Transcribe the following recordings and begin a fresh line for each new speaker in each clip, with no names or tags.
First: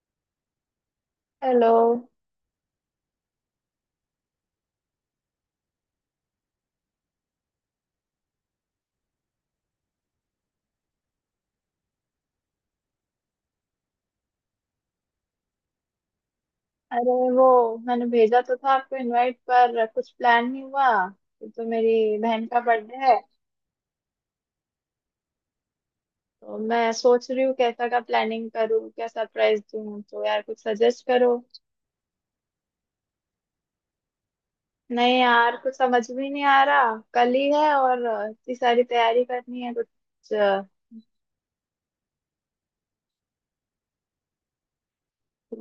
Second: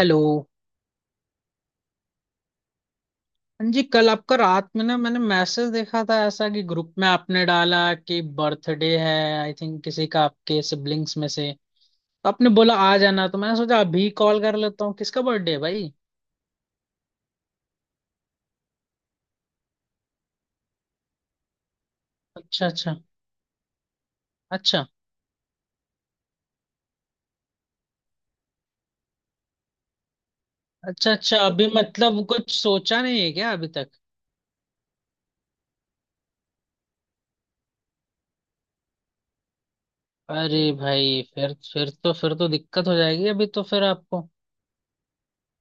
Hello.
Hello.
हाँ जी, कल आपका रात में ना मैंने मैसेज देखा था, ऐसा कि ग्रुप में आपने डाला कि बर्थडे है। आई थिंक किसी का आपके सिबलिंग्स में से। तो आपने बोला आ जाना तो मैंने सोचा अभी कॉल कर लेता हूँ किसका बर्थडे है भाई।
अरे वो मैंने भेजा तो था आपको, इनवाइट पर कुछ प्लान नहीं हुआ। ये तो मेरी बहन का
अच्छा अच्छा।
बर्थडे है।
अच्छा
तो मैं सोच रही हूँ कैसा का प्लानिंग करूँ, क्या सरप्राइज दूँ, तो यार कुछ सजेस्ट
अच्छा,
करो।
अच्छा अभी मतलब कुछ सोचा नहीं है क्या अभी तक?
नहीं यार, कुछ समझ भी नहीं आ रहा, कल ही है और इतनी सारी तैयारी करनी है कुछ
अरे भाई, फिर तो दिक्कत हो जाएगी अभी तो, फिर आपको।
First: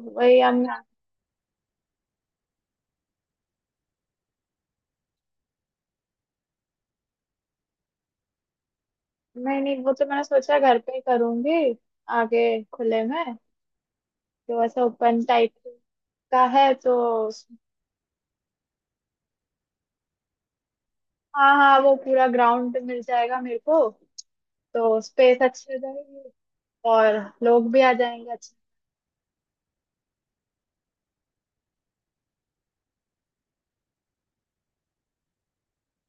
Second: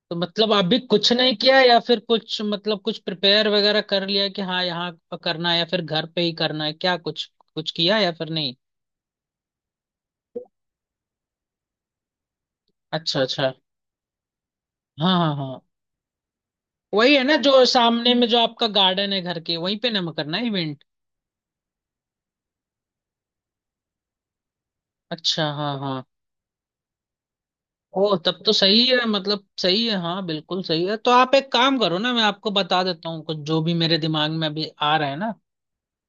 तो
वही
मतलब
हम।
अभी कुछ नहीं किया या फिर कुछ मतलब कुछ प्रिपेयर वगैरह कर लिया कि हाँ यहाँ करना है या फिर घर पे ही करना है, क्या कुछ कुछ किया या फिर नहीं?
नहीं नहीं, वो तो मैंने सोचा घर पे ही करूँगी, आगे खुले
अच्छा
में,
अच्छा।
तो ऐसा
हाँ
ओपन
हाँ
टाइप
हाँ।
का है तो।
वही है ना, जो सामने में जो आपका गार्डन है घर के, वहीं पे ना करना है इवेंट?
हाँ हाँ, वो पूरा ग्राउंड मिल जाएगा मेरे को, तो स्पेस
अच्छा,
अच्छी
हाँ
हो
हाँ।
जाएगी और लोग भी आ
ओ
जाएंगे
तब तो
अच्छे।
सही है, मतलब सही है, हाँ बिल्कुल सही है। तो आप एक काम करो ना, मैं आपको बता देता हूँ कुछ जो भी मेरे दिमाग में अभी आ रहा है ना,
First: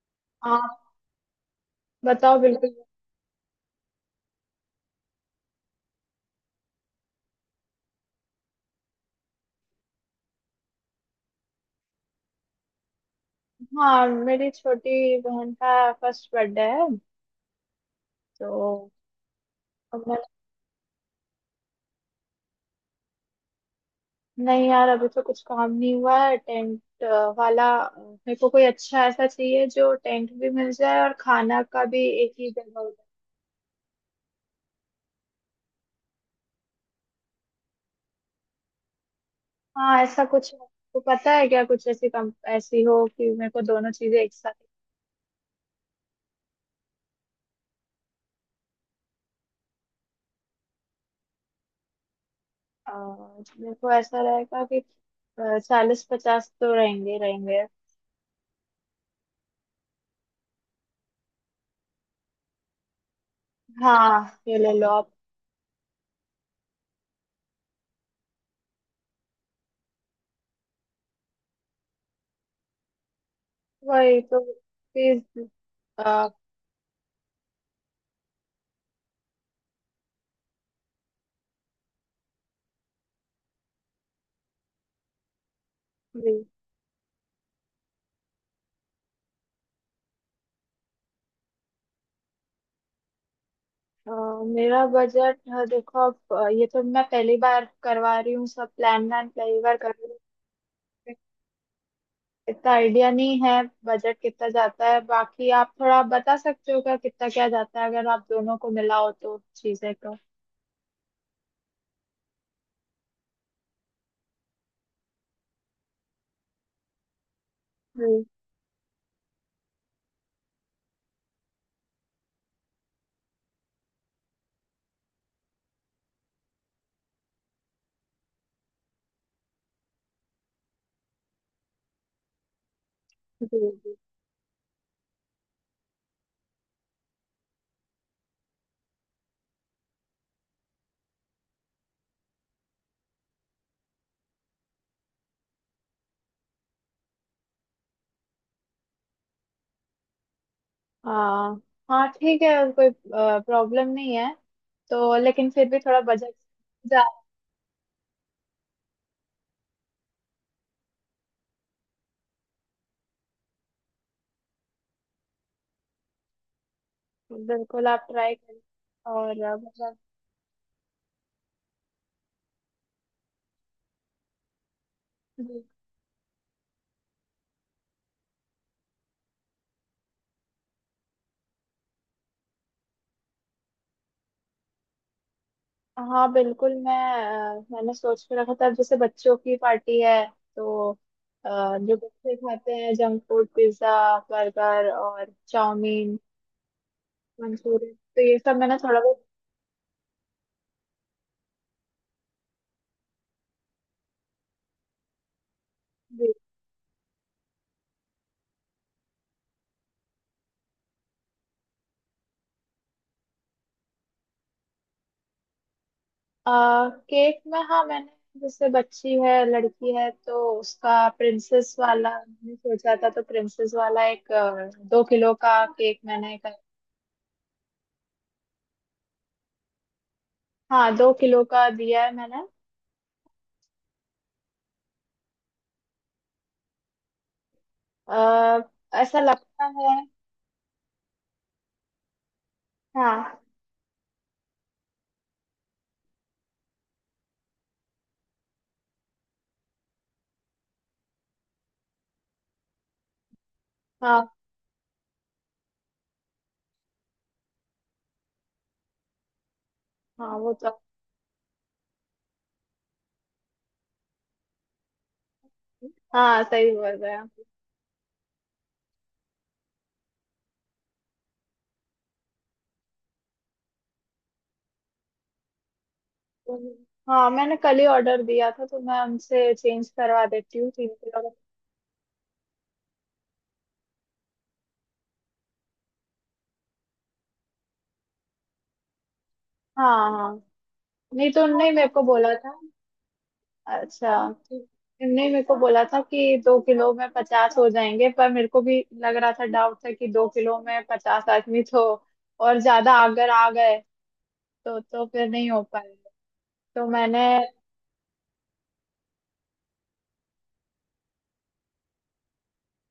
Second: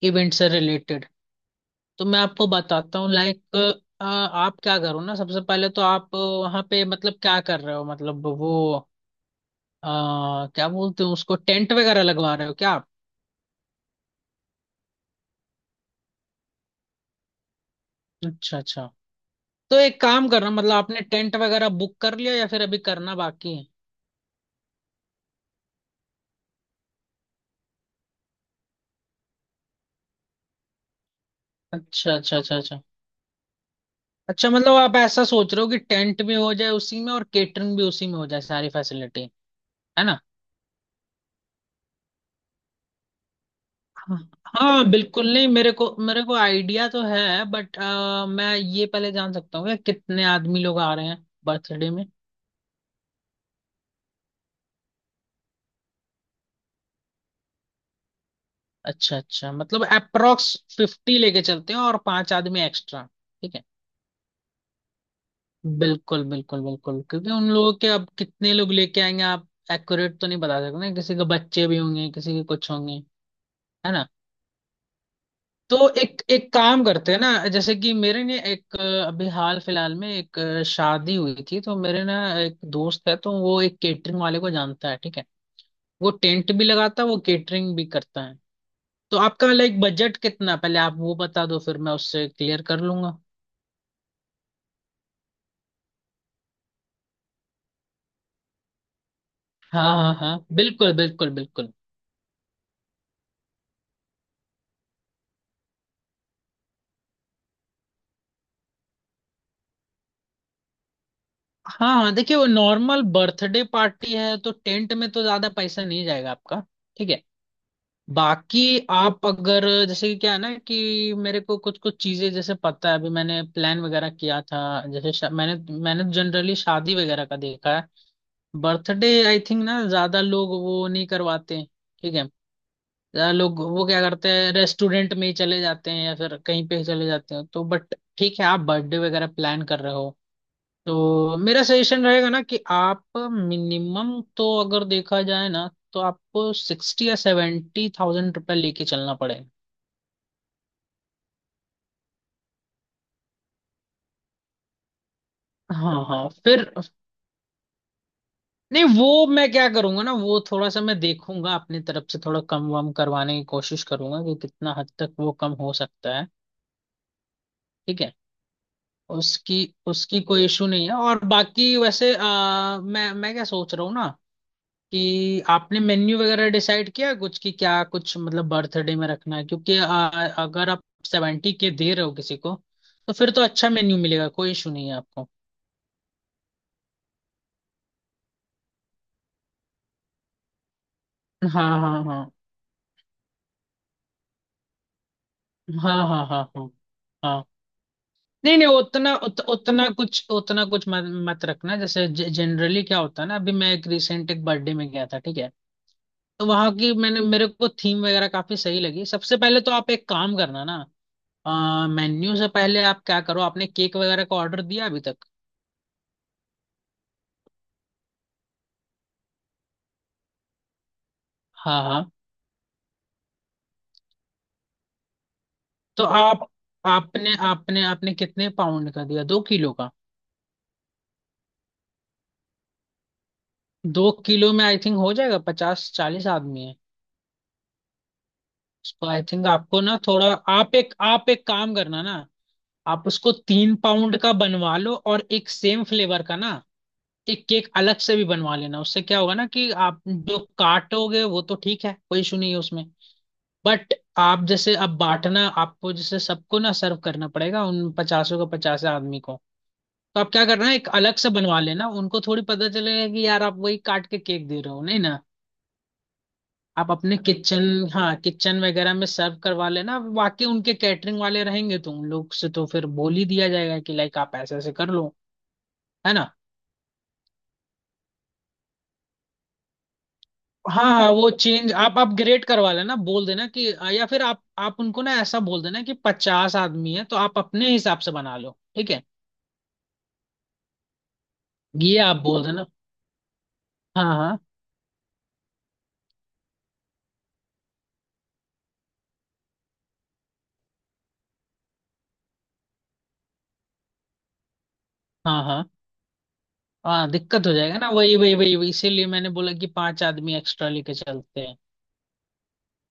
इवेंट से
हाँ,
रिलेटेड। तो मैं
बताओ
आपको
बिल्कुल।
बताता हूँ लाइक, आप क्या करो ना, सबसे पहले तो आप वहाँ पे मतलब क्या कर रहे हो मतलब वो अ, क्या बोलते हो उसको, टेंट वगैरह लगवा रहे हो क्या आप?
हाँ, मेरी छोटी बहन का फर्स्ट बर्थडे है
अच्छा अच्छा।
तो
तो एक
हमने,
काम करना, मतलब आपने टेंट वगैरह बुक कर लिया या फिर अभी करना बाकी है?
नहीं यार अभी तो कुछ काम नहीं हुआ है टेंट वाला। मेरे को कोई अच्छा ऐसा चाहिए जो टेंट भी मिल जाए और खाना का भी
अच्छा
एक
अच्छा,
ही
अच्छा
जगह
अच्छा,
हो जाए।
अच्छा मतलब आप ऐसा सोच रहे हो कि टेंट भी हो जाए उसी में और केटरिंग भी उसी में हो जाए सारी फैसिलिटी,
हाँ,
है ना?
ऐसा कुछ आपको पता है क्या, कुछ ऐसी कम ऐसी हो कि मेरे को दोनों
हाँ।
चीजें एक साथ।
हाँ, बिल्कुल। नहीं मेरे को आइडिया तो है बट मैं ये पहले जान सकता हूँ कि कितने आदमी लोग आ रहे हैं बर्थडे में?
अ, मेरे को ऐसा रहेगा कि 40-50 तो रहेंगे रहेंगे।
अच्छा अच्छा, मतलब अप्रोक्स 50 लेके चलते हैं और पांच आदमी एक्स्ट्रा, ठीक है।
हाँ ये ले लो आप।
बिल्कुल बिल्कुल बिल्कुल, क्योंकि उन लोगों के अब कितने लोग लेके आएंगे आप एक्यूरेट तो नहीं बता सकते ना, किसी के बच्चे भी होंगे, किसी के कुछ होंगे, है ना।
वही तो, प्लीज।
तो एक
आ,
एक काम करते हैं ना, जैसे कि मेरे ने एक अभी हाल फिलहाल में एक शादी हुई थी, तो मेरे ना एक दोस्त है, तो वो एक केटरिंग वाले को जानता है, ठीक है। वो
please,
टेंट भी लगाता है, वो केटरिंग भी करता है। तो आपका लाइक बजट कितना है? पहले आप वो बता दो फिर मैं उससे क्लियर कर लूंगा।
आ, मेरा बजट, देखो आप, ये तो मैं पहली बार करवा रही हूँ, सब प्लान व्लान पहली बार
हाँ
कर रही
हाँ
हूँ,
हाँ, बिल्कुल बिल्कुल बिल्कुल।
इतना आइडिया नहीं है। बजट कितना जाता है, बाकी आप थोड़ा बता सकते हो क्या कितना क्या जाता है अगर आप दोनों को मिलाओ तो, चीजें तो।
हाँ हाँ, देखिए वो नॉर्मल बर्थडे पार्टी है तो टेंट में तो ज्यादा पैसा नहीं जाएगा आपका, ठीक है।
जी
बाकी आप अगर जैसे कि क्या है ना कि मेरे को कुछ कुछ चीजें जैसे पता है, अभी मैंने प्लान वगैरह किया था जैसे मैंने, मैंने जनरली शादी वगैरह का देखा है। बर्थडे आई थिंक ना ज्यादा लोग वो नहीं करवाते, ठीक है। ज्यादा
जी।
लोग वो
जी।
क्या करते हैं रेस्टोरेंट में ही चले जाते हैं या फिर कहीं पे ही चले जाते हैं, तो बट ठीक है आप बर्थडे वगैरह प्लान कर रहे हो तो मेरा सजेशन रहेगा ना कि आप मिनिमम तो अगर देखा जाए ना तो आपको 60 या 70 थाउजेंड रुपये लेके चलना पड़े।
हाँ हाँ ठीक है, कोई प्रॉब्लम नहीं है, तो लेकिन फिर भी थोड़ा
हाँ हाँ
बजट
फिर,
जा।
नहीं वो मैं क्या करूंगा ना, वो थोड़ा सा मैं देखूंगा अपनी तरफ से, थोड़ा कम वम करवाने की कोशिश करूंगा कि कितना हद तक वो कम हो सकता है,
बिल्कुल
ठीक
आप
है।
ट्राई करें। और
उसकी,
मतलब।
उसकी कोई इशू नहीं है। और बाकी वैसे मैं क्या सोच रहा हूँ ना कि
जी।
आपने मेन्यू वगैरह डिसाइड किया कुछ कि क्या कुछ मतलब बर्थडे में रखना है, क्योंकि अगर आप 70 के दे रहे हो किसी को तो फिर तो अच्छा मेन्यू मिलेगा, कोई इशू नहीं है आपको।
हाँ बिल्कुल मैं, मैंने सोच के रखा था, अब जैसे बच्चों की पार्टी है तो
हाँ
जो
हाँ हाँ
बच्चे खाते हैं जंक फूड, पिज्जा, बर्गर और
हाँ,
चाउमीन,
हाँ हाँ हाँ हाँ।
मंचूरियन, तो ये सब
नहीं नहीं,
मैंने थोड़ा बहुत।
उतना कुछ मत रखना। जैसे जनरली क्या होता है ना, अभी मैं एक रिसेंट एक बर्थडे में गया था ठीक है, तो वहां की मैंने मेरे को थीम वगैरह काफी सही लगी। सबसे पहले तो आप एक काम करना ना, मेन्यू से पहले आप क्या करो, आपने केक वगैरह का ऑर्डर दिया अभी तक?
केक में हाँ, मैंने जैसे बच्ची है, लड़की है, तो उसका प्रिंसेस
हाँ
वाला
हाँ,
मैंने सोचा था, तो प्रिंसेस वाला एक 2 किलो का केक
तो
मैंने
आप,
कर,
आपने आपने आपने कितने पाउंड का दिया, 2 किलो का?
हाँ 2 किलो का दिया है मैंने।
दो किलो में आई थिंक हो जाएगा, 50 40 आदमी है,
आ,
सो
ऐसा
आई थिंक
लगता
आपको
है।
ना थोड़ा, आप एक काम करना ना, आप उसको
हाँ
3 पाउंड का बनवा लो और एक सेम फ्लेवर का ना एक केक अलग से भी बनवा लेना। उससे क्या होगा ना कि आप जो काटोगे वो तो ठीक है कोई इशू नहीं है उसमें, बट
हाँ
आप जैसे अब बांटना आपको, जैसे सबको ना सर्व करना पड़ेगा उन पचासों का, 50 आदमी को, तो आप
हाँ,
क्या
वो
करना
तो,
एक अलग से बनवा लेना, उनको थोड़ी पता चलेगा कि यार आप वही काट के केक दे रहे हो नहीं ना।
हाँ सही बोल
आप
रहे
अपने
हैं आप।
किचन, हाँ किचन वगैरह में सर्व करवा लेना, बाकी उनके कैटरिंग वाले रहेंगे तो उन लोग से तो फिर बोल ही दिया जाएगा कि लाइक आप ऐसे ऐसे कर लो, है ना।
हाँ, मैंने कल ही ऑर्डर दिया था, तो मैं उनसे चेंज करवा देती हूँ
हाँ
तीन
हाँ,
किलो
वो
का।
चेंज आप अपग्रेड करवा लेना, बोल देना कि, या फिर आप उनको ना ऐसा बोल देना कि 50 आदमी है तो आप अपने हिसाब से बना लो, ठीक है।
हाँ हाँ, नहीं तो उनने ही मेरे
ये
को
आप
बोला
बोल
था।
देना। हाँ
अच्छा।
हाँ
नहीं, मेरे को बोला था कि 2 किलो में 50 हो जाएंगे, पर मेरे को भी लग रहा था, डाउट था कि 2 किलो में पचास आदमी तो, और ज्यादा अगर आ गए तो फिर
हाँ
नहीं हो
हाँ।
पाएगा। तो
हाँ
मैंने,
दिक्कत हो जाएगा ना, वही वही वही वही इसीलिए मैंने बोला कि पांच आदमी एक्स्ट्रा लेके चलते हैं।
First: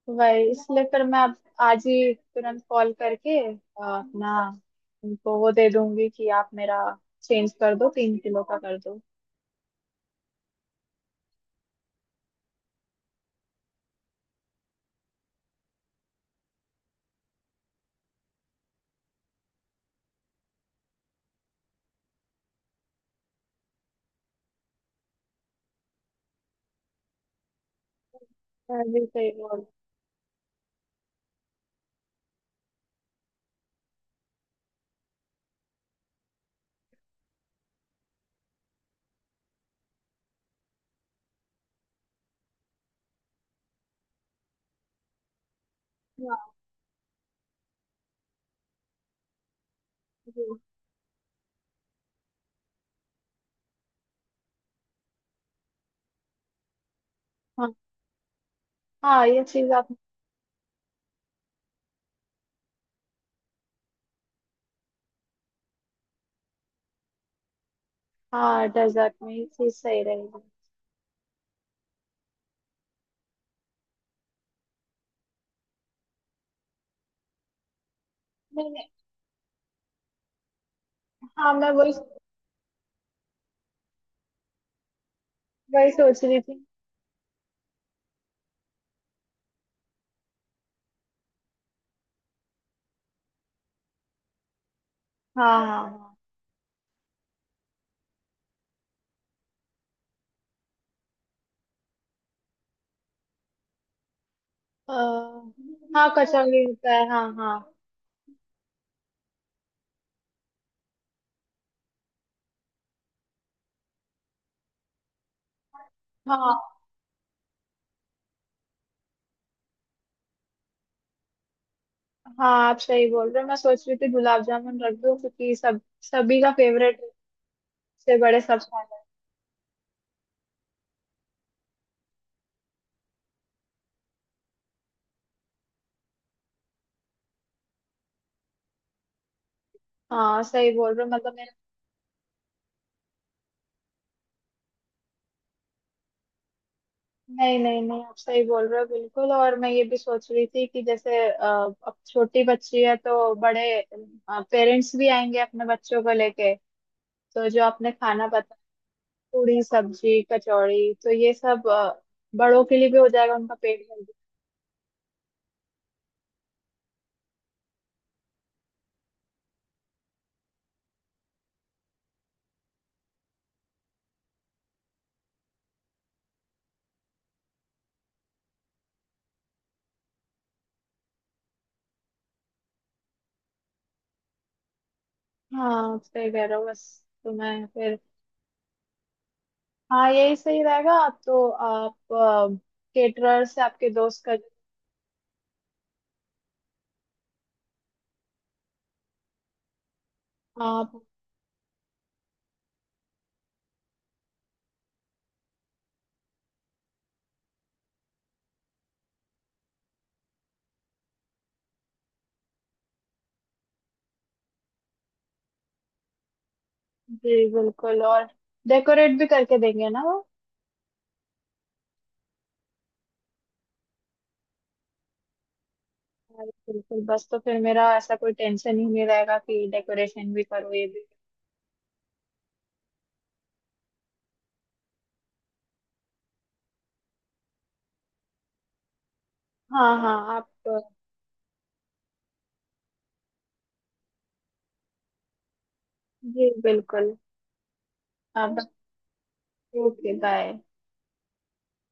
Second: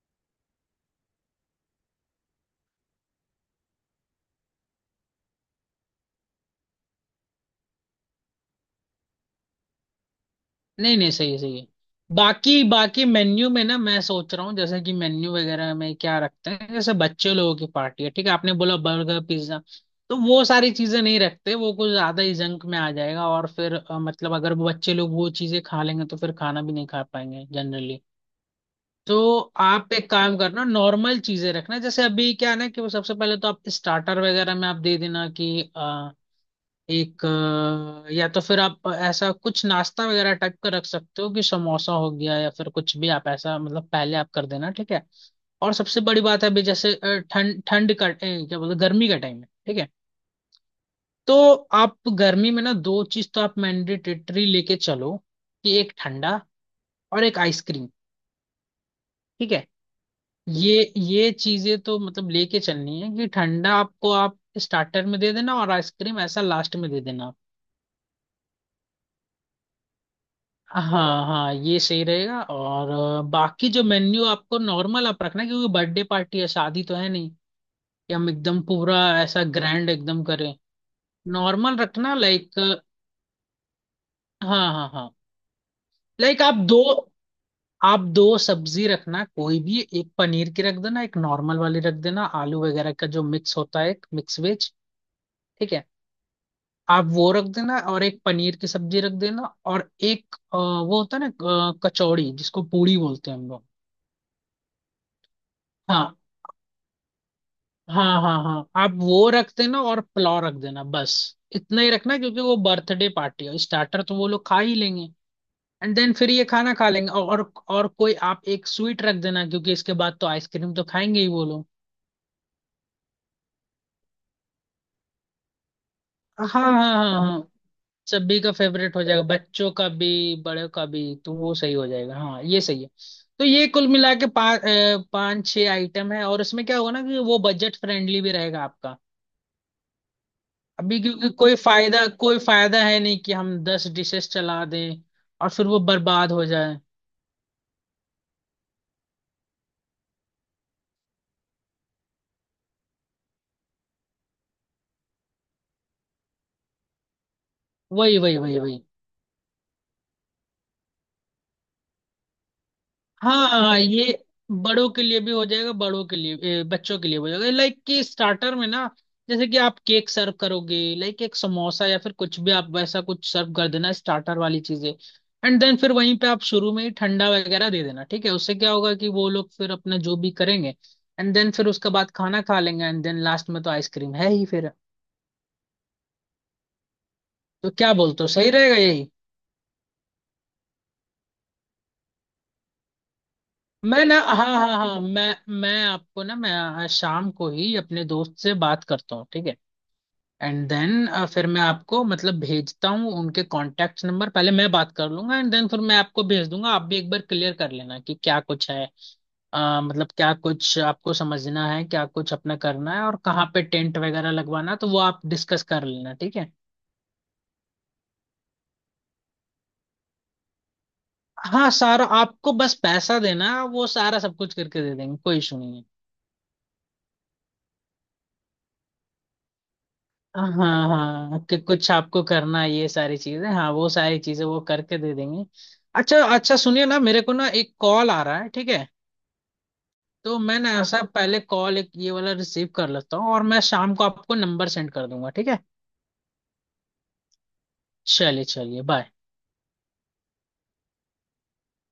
वही इसलिए फिर मैं अब आज ही तुरंत कॉल करके अपना उनको वो दे दूंगी कि आप मेरा चेंज कर दो, 3 किलो का कर दो।
नहीं नहीं, सही है सही है। बाकी बाकी मेन्यू में ना मैं सोच रहा हूँ, जैसे कि मेन्यू वगैरह में क्या रखते हैं, जैसे बच्चे लोगों की पार्टी है ठीक है, आपने बोला बर्गर पिज्जा, तो वो सारी चीजें नहीं रखते, वो कुछ ज्यादा ही जंक में आ जाएगा और फिर मतलब अगर वो बच्चे लोग वो चीजें खा लेंगे तो फिर खाना भी नहीं खा पाएंगे जनरली।
मैं भी
तो
सही बोल।
आप एक काम करना नॉर्मल चीजें रखना, जैसे अभी क्या है ना कि वो सबसे पहले तो आप स्टार्टर वगैरह में आप दे देना कि, एक या तो फिर आप ऐसा कुछ नाश्ता वगैरह टाइप का रख सकते हो कि समोसा हो गया, या फिर कुछ भी आप ऐसा मतलब पहले आप कर देना, ठीक है। और सबसे बड़ी बात है,
हाँ
अभी जैसे ठंड ठंड का क्या बोलते हैं, गर्मी का टाइम है, ठीक है।
जी।
तो आप गर्मी में ना दो चीज तो आप मैंडेटरी लेके चलो, कि एक ठंडा और एक
हाँ
आइसक्रीम,
हाँ, ये
ठीक है।
चीज आप।
ये चीजें तो मतलब लेके चलनी है, कि ठंडा आपको आप स्टार्टर में दे देना और आइसक्रीम ऐसा लास्ट में दे देना।
हाँ, डेजर्ट में ये चीज सही रहेगी।
हाँ हाँ, ये सही रहेगा और बाकी जो मेन्यू आपको नॉर्मल आप रखना क्योंकि बर्थडे पार्टी है, शादी तो है नहीं कि हम एकदम
नहीं नहीं।
पूरा ऐसा ग्रैंड एकदम करें,
हाँ मैं
नॉर्मल
वही
रखना लाइक। हाँ हाँ हाँ,
वही सोच रही
लाइक आप
थी।
दो आप दो सब्जी रखना, कोई भी एक पनीर की रख देना, एक नॉर्मल वाली रख देना आलू वगैरह का जो मिक्स होता है, एक मिक्स वेज,
हाँ
ठीक है।
हाँ
आप वो रख देना और एक पनीर की सब्जी रख देना और एक वो होता है ना कचौड़ी जिसको पूड़ी बोलते हैं हम लोग।
हाँ। हाँ,
हाँ
कचौड़ी होता है, हाँ हाँ।
हाँ हाँ हाँ, आप वो रख देना और पुलाव रख देना बस। इतना ही रखना क्योंकि वो बर्थडे पार्टी है, स्टार्टर तो वो लोग खा ही लेंगे, एंड देन फिर ये
हाँ
खाना खा लेंगे और कोई आप एक स्वीट रख देना क्योंकि इसके बाद तो आइसक्रीम तो खाएंगे ही वो लोग।
हाँ, आप सही बोल रहे हो, मैं सोच रही थी गुलाब जामुन रख दूं क्योंकि सब सभी
हाँ
का
हाँ
फेवरेट है,
हाँ हाँ,
से
सभी
बड़े
का
सब खा
फेवरेट
रहे
हो
हैं।
जाएगा, बच्चों का भी बड़ों का भी, तो वो सही हो जाएगा, हाँ ये सही है। तो ये कुल मिला के पाँच पाँच छः आइटम है, और इसमें क्या होगा ना कि वो बजट फ्रेंडली भी रहेगा आपका।
हाँ सही बोल
अभी
रहे हो,
क्योंकि
मतलब मेरा।
कोई फायदा, कोई फायदा है नहीं कि हम 10 डिशेस चला दें और फिर वो बर्बाद हो जाए।
नहीं नहीं नहीं, आप सही बोल रहे हो बिल्कुल, और मैं ये भी सोच रही थी कि जैसे अब छोटी बच्ची है, तो बड़े पेरेंट्स भी आएंगे अपने बच्चों को लेके, तो जो आपने
वही
खाना
वही
बताया,
वही वही।
पूरी सब्जी कचौड़ी तो ये सब बड़ों के लिए भी हो जाएगा,
हाँ
उनका
हाँ,
पेट भर।
ये बड़ों के लिए भी हो जाएगा बड़ों के लिए, बच्चों के लिए भी हो जाएगा। लाइक कि स्टार्टर में ना जैसे कि आप केक सर्व करोगे, लाइक एक समोसा या फिर कुछ भी आप वैसा कुछ सर्व कर देना, स्टार्टर वाली चीजें, एंड देन फिर वहीं पे आप शुरू में ही ठंडा वगैरह दे देना ठीक है, उससे क्या होगा कि वो लोग फिर अपना जो भी करेंगे, एंड देन फिर उसके बाद खाना खा लेंगे, एंड देन लास्ट में तो आइसक्रीम है ही फिर।
हाँ सही कह रहे हो बस। तो मैं
तो क्या
फिर,
बोलते हो, सही रहेगा यही?
हाँ यही सही रहेगा तो आप केटरर से आपके
मैं ना
दोस्त
हाँ
कर,
हाँ हाँ, मैं आपको ना, मैं शाम को ही अपने दोस्त से बात करता हूँ, ठीक है, एंड
आप,
देन फिर मैं आपको मतलब भेजता हूँ उनके कॉन्टैक्ट नंबर। पहले मैं बात कर लूंगा एंड देन फिर मैं आपको भेज दूंगा, आप भी एक बार क्लियर कर लेना कि क्या कुछ है, मतलब क्या कुछ आपको समझना है, क्या कुछ अपना करना है और कहाँ पे टेंट वगैरह लगवाना है, तो वो आप डिस्कस कर लेना, ठीक है।
जी बिल्कुल। और डेकोरेट भी करके देंगे ना वो।
हाँ, सारा आपको बस पैसा देना है, वो सारा सब कुछ करके दे देंगे, कोई इशू नहीं है।
हाँ, बिल्कुल, बस तो फिर मेरा ऐसा कोई टेंशन ही नहीं रहेगा कि डेकोरेशन भी
हाँ
करो, ये
हाँ
भी।
हाँ, कि कुछ आपको करना है ये सारी चीजें, हाँ वो सारी चीजें वो करके दे देंगे। अच्छा अच्छा, सुनिए ना मेरे को ना एक कॉल आ रहा है ठीक है,
हाँ हाँ
तो
आप।
मैं ना ऐसा पहले कॉल एक ये वाला रिसीव कर लेता हूँ और मैं शाम को आपको नंबर सेंड कर दूंगा, ठीक है।
जी बिल्कुल।
चलिए
आप।
चलिए, बाय।
Okay, bye.